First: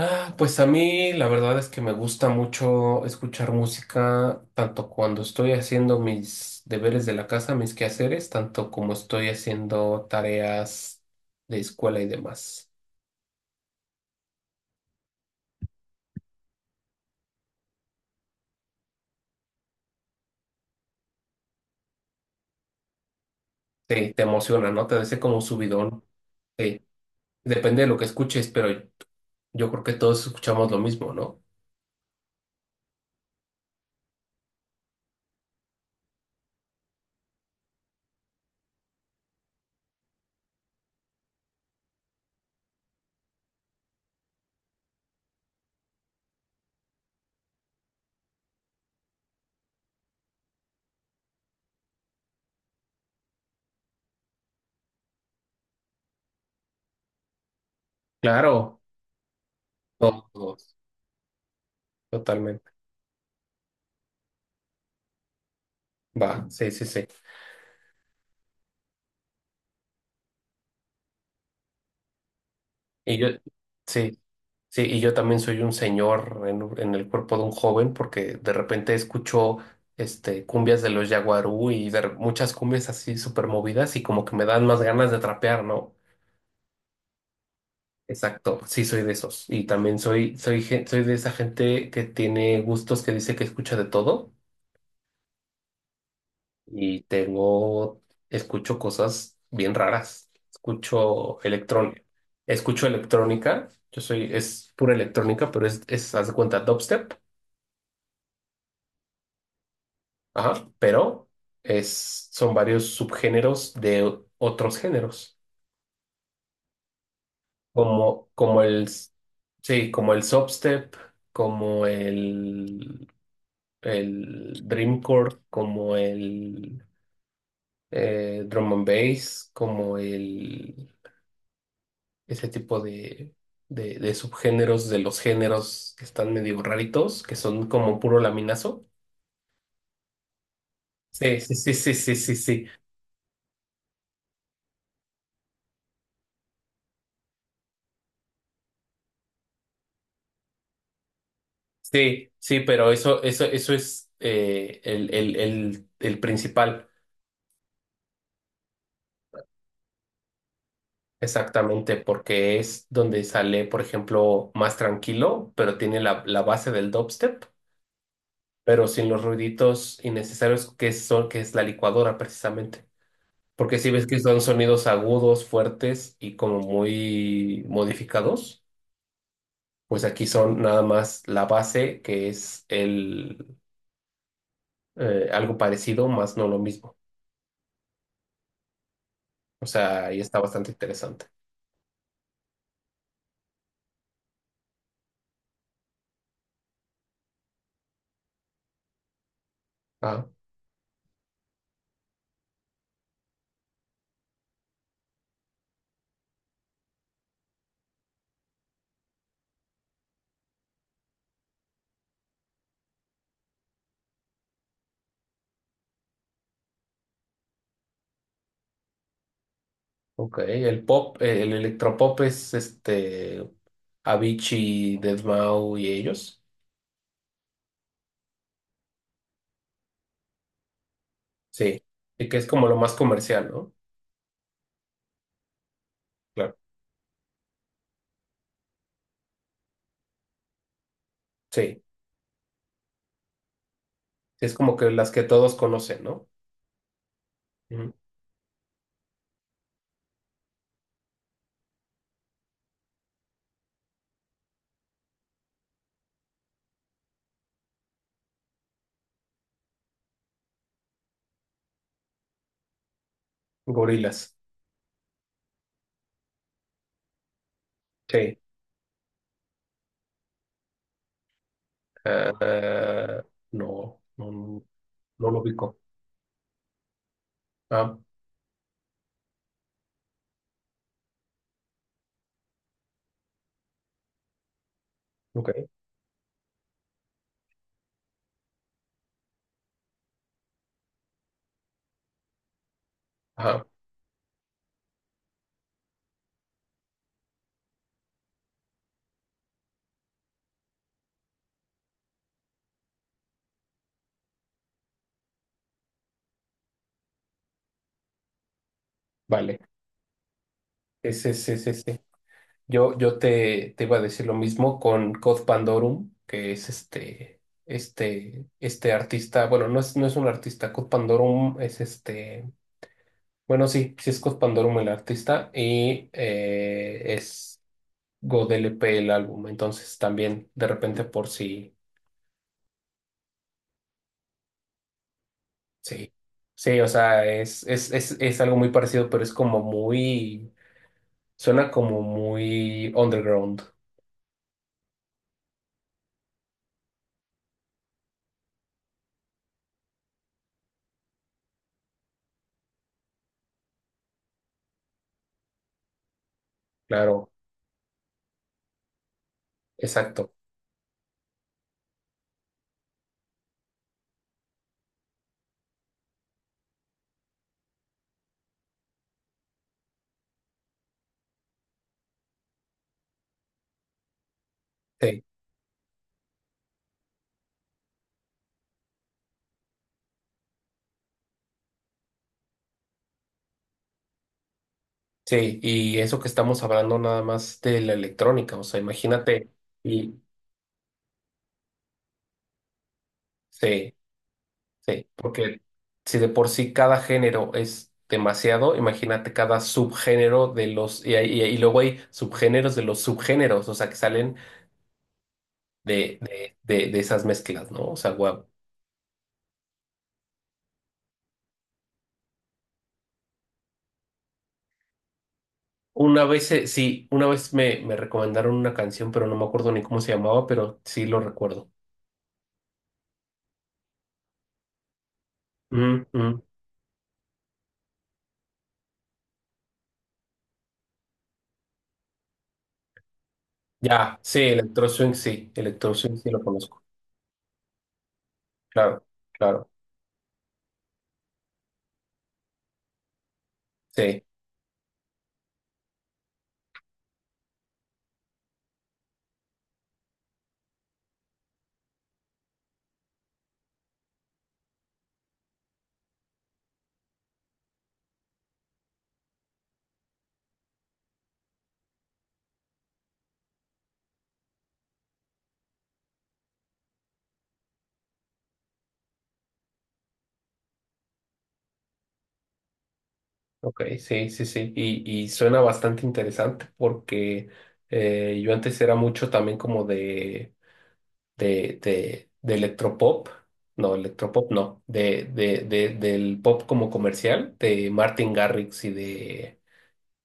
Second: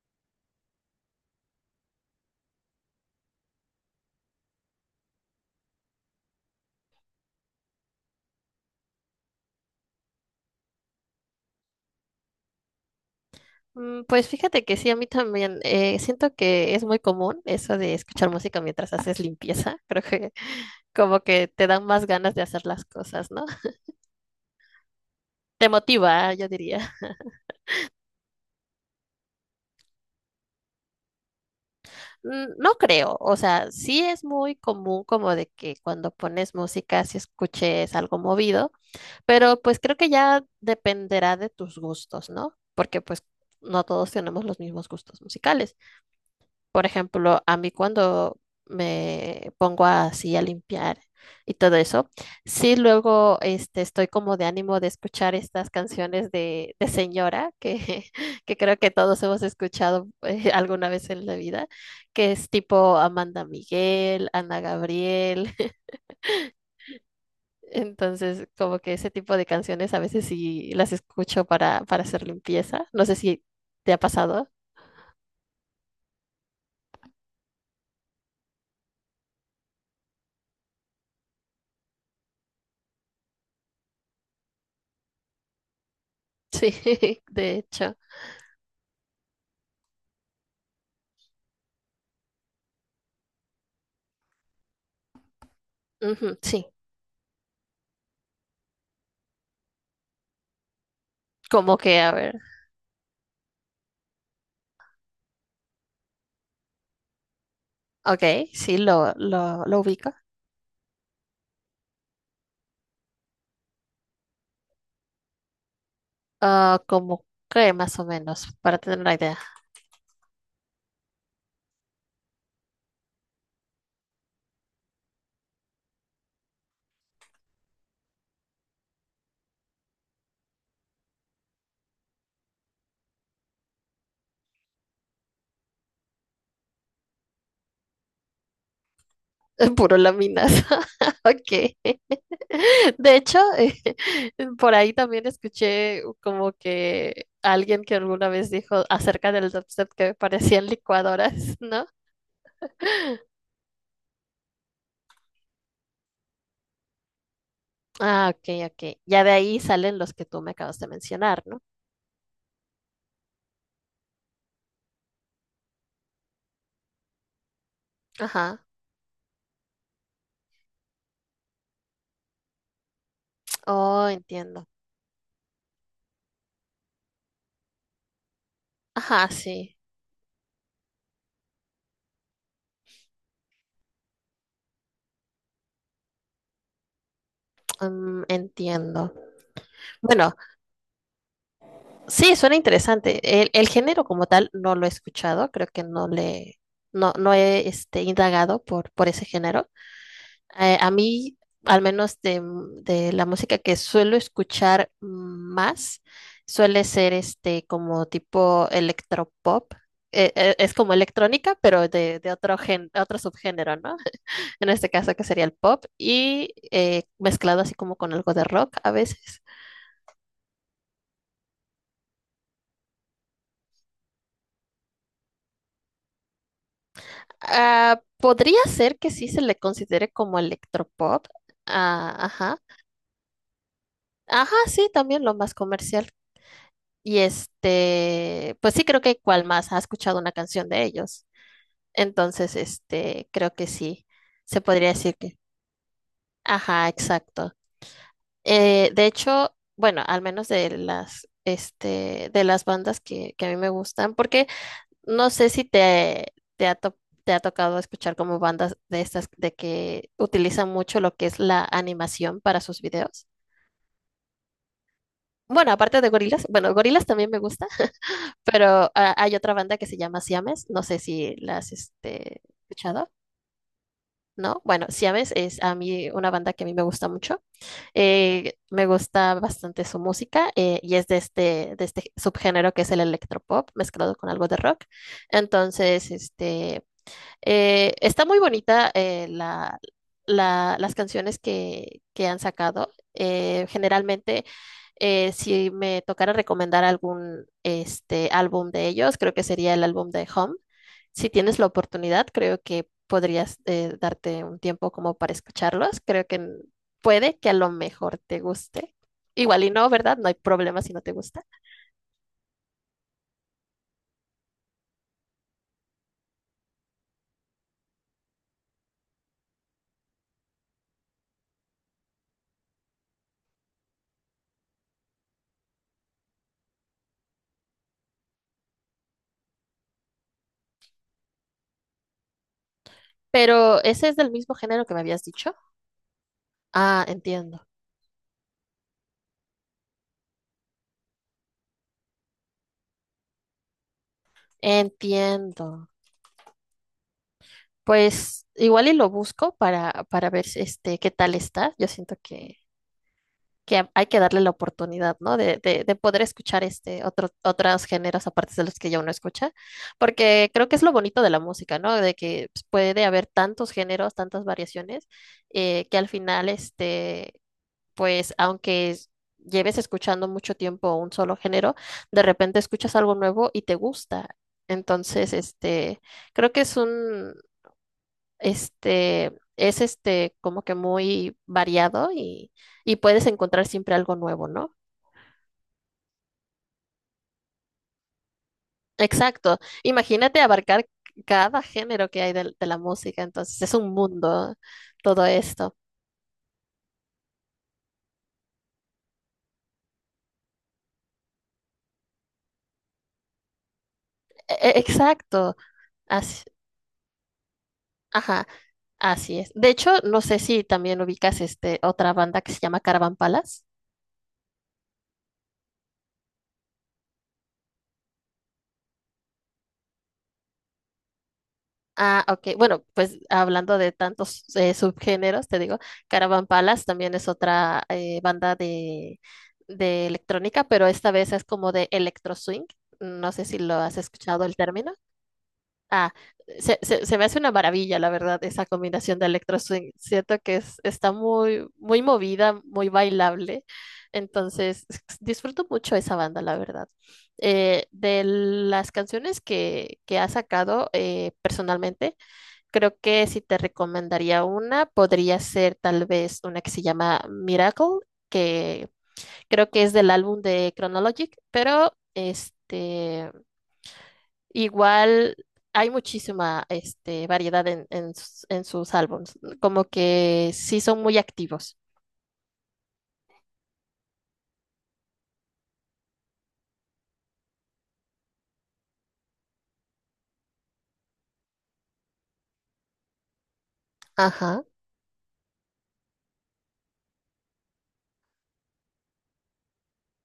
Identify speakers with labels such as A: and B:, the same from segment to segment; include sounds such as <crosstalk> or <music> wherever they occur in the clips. A: Ah, pues a mí la verdad es que me gusta mucho escuchar música, tanto cuando estoy haciendo mis deberes de la casa, mis quehaceres, tanto como estoy haciendo tareas de escuela y demás.
B: Pues fíjate que sí, a mí también. Siento que es muy común eso de escuchar música mientras haces limpieza. <laughs> Creo que como que te dan más ganas de hacer las cosas, ¿no?
A: Sí, te emociona, ¿no? Te da ese como
B: Te
A: subidón.
B: motiva, yo
A: Sí,
B: diría.
A: depende de lo que escuches, pero yo creo que todos escuchamos lo mismo, ¿no?
B: No creo, o sea, sí es muy común como de que cuando pones música, si escuches algo movido, pero pues creo que ya dependerá de tus gustos, ¿no? Porque pues no todos tenemos los mismos gustos musicales. Por ejemplo, a mí cuando me pongo así a limpiar y todo eso, sí luego estoy como de ánimo de escuchar estas canciones de señora que, <laughs> que creo
A: Claro.
B: que todos hemos escuchado <laughs>
A: Todos,
B: alguna vez en la vida, que es
A: totalmente.
B: tipo Amanda Miguel, Ana Gabriel. <laughs>
A: Va, sí, sí, sí.
B: Entonces, como que ese tipo de canciones a veces sí las escucho para hacer limpieza. No sé
A: Y yo,
B: si te ha
A: sí.
B: pasado. <laughs>
A: Sí, y yo también soy un señor en en el cuerpo de un joven porque de repente escucho cumbias de los Yaguarú y muchas cumbias así súper movidas y como que me dan más ganas de trapear, ¿no?
B: Sí, de hecho.
A: Exacto, sí soy de esos. Y también soy de esa gente que tiene gustos que dice que escucha de todo
B: Ujú, sí,
A: y escucho cosas bien raras.
B: como que a ver.
A: Escucho electrónica, es pura electrónica, pero haz de cuenta, dubstep.
B: Ok, sí, lo ubico.
A: Ajá, pero son varios subgéneros de otros géneros,
B: Ah, como que más o menos,
A: como
B: para
A: el,
B: tener una idea.
A: sí, como el substep, como el, el dreamcore, como el drum and bass, ese tipo de subgéneros de los géneros que están medio raritos, que son como puro laminazo.
B: <laughs> Puro láminas. <laughs>
A: Sí, sí, sí,
B: Ok.
A: sí, sí, sí,
B: <laughs>
A: sí.
B: De hecho, <laughs> por ahí también escuché como que alguien que alguna vez dijo acerca del dubstep que parecían licuadoras, ¿no?
A: Sí, sí, pero eso es el principal,
B: Ah, ok, ok. Ya de ahí salen los que tú me acabas de mencionar, ¿no?
A: exactamente, porque es donde sale, por ejemplo, más tranquilo, pero tiene la base del dubstep,
B: Ajá.
A: pero sin los ruiditos innecesarios que es la licuadora, precisamente. Porque si ves
B: Oh,
A: que son
B: entiendo.
A: sonidos agudos, fuertes y como muy modificados,
B: Ajá, sí.
A: pues aquí son nada más la base, que es el algo parecido, más no lo mismo.
B: Entiendo.
A: O sea, ahí
B: Bueno,
A: está bastante interesante.
B: sí, suena interesante. El género como tal no lo he escuchado, creo que no, no he indagado por ese género.
A: Ajá.
B: A mí, al menos de la música que suelo escuchar más, suele ser este como tipo electropop. Es como electrónica, pero de otro gen, otro subgénero, ¿no? <laughs> En este caso que sería el pop y mezclado así como con algo de rock a veces.
A: Ok, el electropop es este Avicii, Deadmau y ellos.
B: Ah, podría ser que sí se le considere como electropop.
A: Sí,
B: Ah,
A: y que es
B: ajá.
A: como lo más comercial, ¿no?
B: Ajá, sí, también lo más comercial.
A: Claro.
B: Y este, pues sí, creo que cual más ha escuchado una canción de ellos.
A: Sí,
B: Entonces, este, creo que sí,
A: es
B: se
A: como
B: podría
A: que las
B: decir
A: que
B: que.
A: todos conocen, ¿no?
B: Ajá, exacto.
A: Ujú.
B: De hecho, bueno, al menos de las, este, de las bandas que a mí me gustan, porque no sé si te ha tocado escuchar como bandas de estas de que utilizan mucho lo que es la animación para sus videos.
A: Gorilas.
B: Bueno, aparte de gorilas, bueno, gorilas también me gusta,
A: Sí.
B: <laughs> pero hay otra banda que se llama Siames, no sé si la has
A: Ah,
B: escuchado,
A: ah, no,
B: ¿no?
A: no,
B: Bueno,
A: no
B: Siames
A: lo
B: es a
A: ubico.
B: mí una banda que a mí me gusta mucho,
A: Ah,
B: me gusta bastante su música y es de de este subgénero que es el electropop mezclado con algo de rock.
A: ok.
B: Entonces, este, está muy bonita la, la- las canciones que han sacado.
A: Ajá,
B: Generalmente, si me tocara recomendar algún este, álbum de ellos, creo que sería el álbum de Home. Si tienes la oportunidad, creo que podrías darte un tiempo como para escucharlos. Creo que puede que a lo mejor te guste.
A: vale.
B: Igual y no, ¿verdad? No hay problema si no te
A: Ese,
B: gusta.
A: ese, ese. Yo te iba a decir lo mismo con Cod Pandorum, que es este artista, bueno, no es un artista, Cod Pandorum es bueno, sí, sí es Cod Pandorum el artista y es God LP el álbum, entonces también de repente por si
B: Pero ese es del mismo género que me habías dicho.
A: sí, sí, o
B: Ah,
A: sea,
B: entiendo.
A: es algo muy parecido, suena como muy underground,
B: Entiendo. Pues igual y lo busco para ver si, este qué tal está. Yo siento que, hay que darle la oportunidad, ¿no? De poder escuchar este otro,
A: claro,
B: otros géneros aparte de los que ya uno escucha.
A: exacto.
B: Porque creo que es lo bonito de la música, ¿no? De que pues, puede haber tantos géneros, tantas variaciones, que al final, este, pues, lleves escuchando mucho tiempo un solo género, de repente escuchas algo nuevo y te gusta.
A: Sí.
B: Entonces, este. Creo que es un, este, es este como que muy variado y puedes encontrar siempre algo nuevo, ¿no?
A: Sí, y eso que estamos hablando nada más de la electrónica, o sea, imagínate,
B: Exacto.
A: y
B: Imagínate abarcar cada género que hay de la música, entonces es un
A: sí,
B: mundo
A: sí,
B: todo
A: porque
B: esto.
A: si de por sí cada género es demasiado, imagínate cada subgénero de los, y, hay- y luego hay subgéneros de los subgéneros, o sea, que salen
B: Exacto. Así,
A: de esas mezclas, ¿no? O sea, guau.
B: ajá, así es. De hecho, no sé si también ubicas este otra banda que se llama Caravan Palace.
A: Sí, una vez me recomendaron una canción, pero no me acuerdo ni cómo se llamaba, pero sí lo recuerdo.
B: Ah, ok. Bueno, pues hablando de tantos subgéneros, te digo,
A: Ujú, ujú.
B: Caravan Palace también es otra banda de electrónica, pero esta vez es como de electro swing. No sé si lo has
A: Ya, sí,
B: escuchado el
A: Electro
B: término.
A: Swing, sí, Electro
B: Ah,
A: Swing, sí lo
B: se,
A: conozco,
B: se, se me hace una maravilla, la verdad, esa
A: claro,
B: combinación de electro
A: claro.
B: swing. Siento que es, está muy movida, muy bailable.
A: Sí,
B: Entonces, <laughs> disfruto mucho esa banda, la verdad de las canciones que ha sacado personalmente, creo que si te recomendaría una, podría ser tal vez una que se llama Miracle, que creo que es del álbum de Chronologic, pero este, igual hay muchísima este, variedad en sus álbums, como que sí son muy activos.
A: ok, sí, sí, sí. Y suena bastante interesante porque yo antes era mucho también como de electropop. No, electropop
B: Ajá.
A: no. Del pop como comercial, de Martin Garrix y de.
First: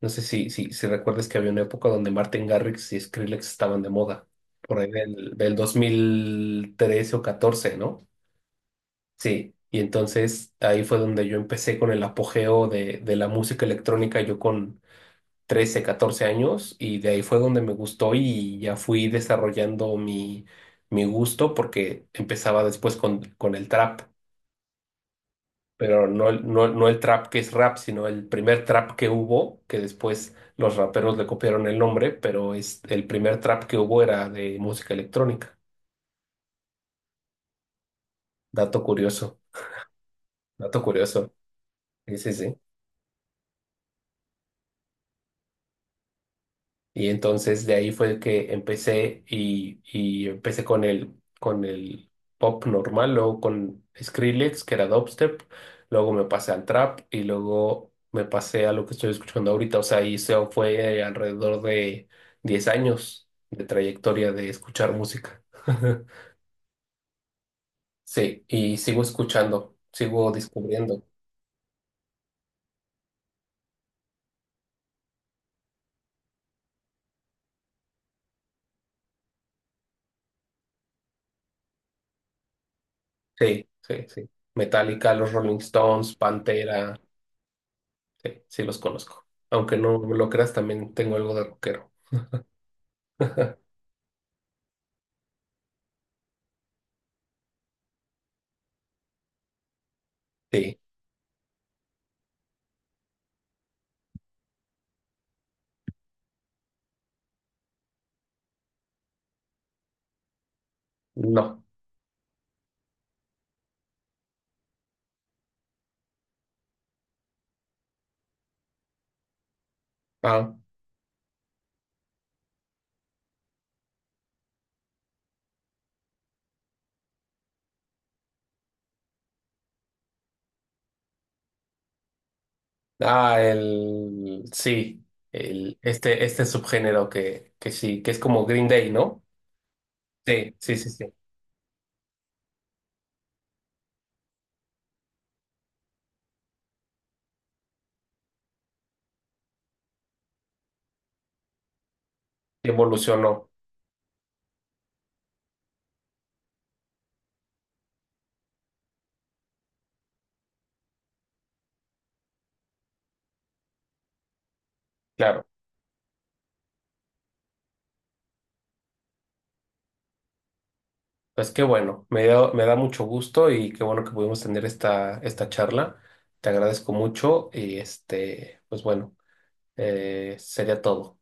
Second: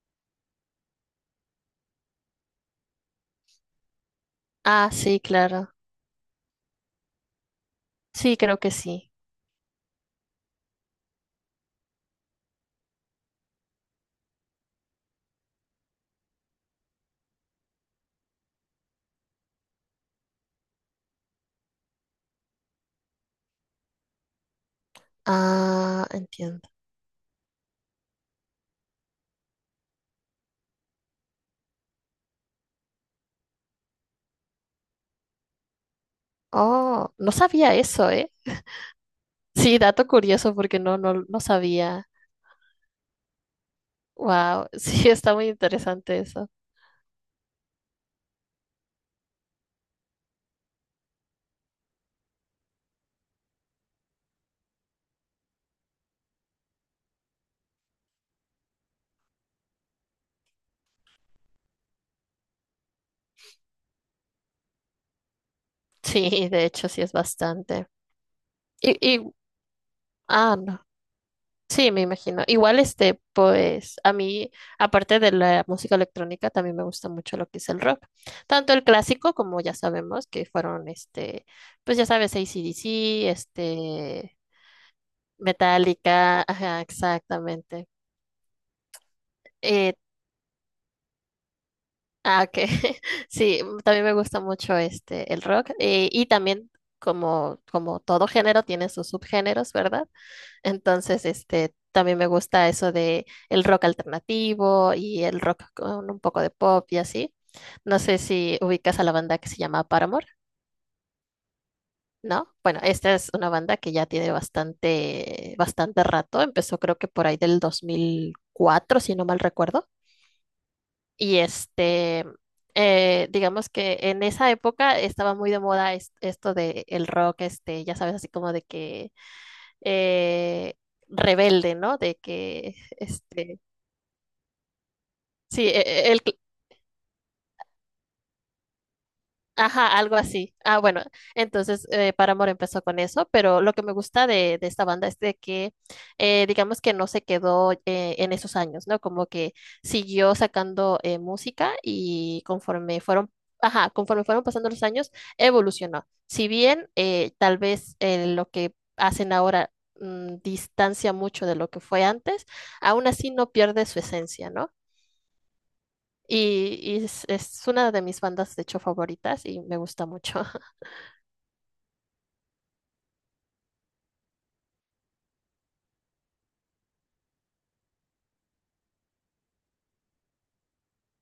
A: No sé si recuerdas que había una época donde Martin Garrix y Skrillex estaban de moda, por
B: Ah,
A: ahí
B: sí,
A: del
B: claro.
A: 2013 o 14, ¿no?
B: Sí, creo que sí.
A: Sí, y entonces ahí fue donde yo empecé con el apogeo de la música electrónica, yo con 13 14 años, y de ahí fue donde me gustó y ya fui desarrollando mi gusto porque empezaba después con el trap,
B: Ah,
A: pero no, no,
B: entiendo.
A: no el trap que es rap, sino el primer trap que hubo, que después los raperos le copiaron el nombre, el primer trap que hubo era de música electrónica.
B: Oh, no sabía eso, ¿eh?
A: Dato curioso,
B: Sí, dato curioso porque
A: dato curioso.
B: no sabía.
A: Sí, sí, sí.
B: Wow, <laughs> sí, está muy interesante eso.
A: Y entonces de ahí fue que empecé y empecé con con el pop normal, luego con Skrillex, que era dubstep, luego me pasé al trap y luego me pasé a lo que estoy escuchando ahorita. O sea, y eso fue alrededor de 10 años de trayectoria de escuchar música. <laughs>
B: Sí, de hecho, sí es bastante.
A: Sí, y
B: Y,
A: sigo
B: y,
A: escuchando, sigo
B: ah, no.
A: descubriendo.
B: Sí, me imagino. Igual este, pues, a mí, aparte de la música electrónica, también me gusta mucho lo que es el rock. Tanto el clásico, como ya sabemos, que fueron este, pues ya sabes, AC/DC,
A: Sí, sí, sí.
B: este,
A: Metallica, los Rolling Stones,
B: Metallica, ajá,
A: Pantera.
B: exactamente.
A: Sí, sí los conozco. Aunque no lo creas, también tengo algo de rockero.
B: Ah, ok. <laughs> Sí,
A: <laughs>
B: también me gusta mucho este el rock y también como como todo género tiene sus subgéneros, ¿verdad?
A: Sí,
B: Entonces, este también me gusta eso de el rock alternativo y el rock con un poco de pop y así. No sé si ubicas a la banda que se llama Paramore,
A: no.
B: ¿no? Bueno, esta es una banda que ya tiene bastante bastante rato, empezó creo que por ahí del 2004, si no mal recuerdo.
A: Ah,
B: Y este, digamos que en esa época estaba muy de moda esto de el rock, este, ya sabes, así como de que eh, rebelde, ¿no? De que,
A: ah,
B: este,
A: el sí,
B: sí,
A: el
B: el,
A: este subgénero que sí, que es como Green Day, ¿no?
B: ajá, algo
A: Sí,
B: así.
A: sí,
B: Ah,
A: sí,
B: bueno,
A: sí.
B: entonces Paramore empezó con eso, pero lo que me gusta de esta banda es de que, digamos que no se quedó en esos años, ¿no? Como que siguió sacando música y conforme fueron,
A: Evolucionó,
B: ajá, conforme fueron pasando los años, evolucionó. Si bien tal vez lo que hacen ahora distancia mucho de lo que fue antes, aún así no pierde su esencia, ¿no?
A: claro.
B: Y es una de mis bandas, de hecho, favoritas y me gusta mucho.
A: Pues qué bueno, me da mucho gusto y qué bueno que pudimos tener esta charla. Te agradezco mucho y pues bueno, sería todo.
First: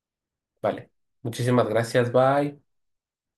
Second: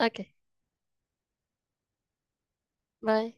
B: Ok,
A: Vale. Muchísimas gracias, bye.
B: bye.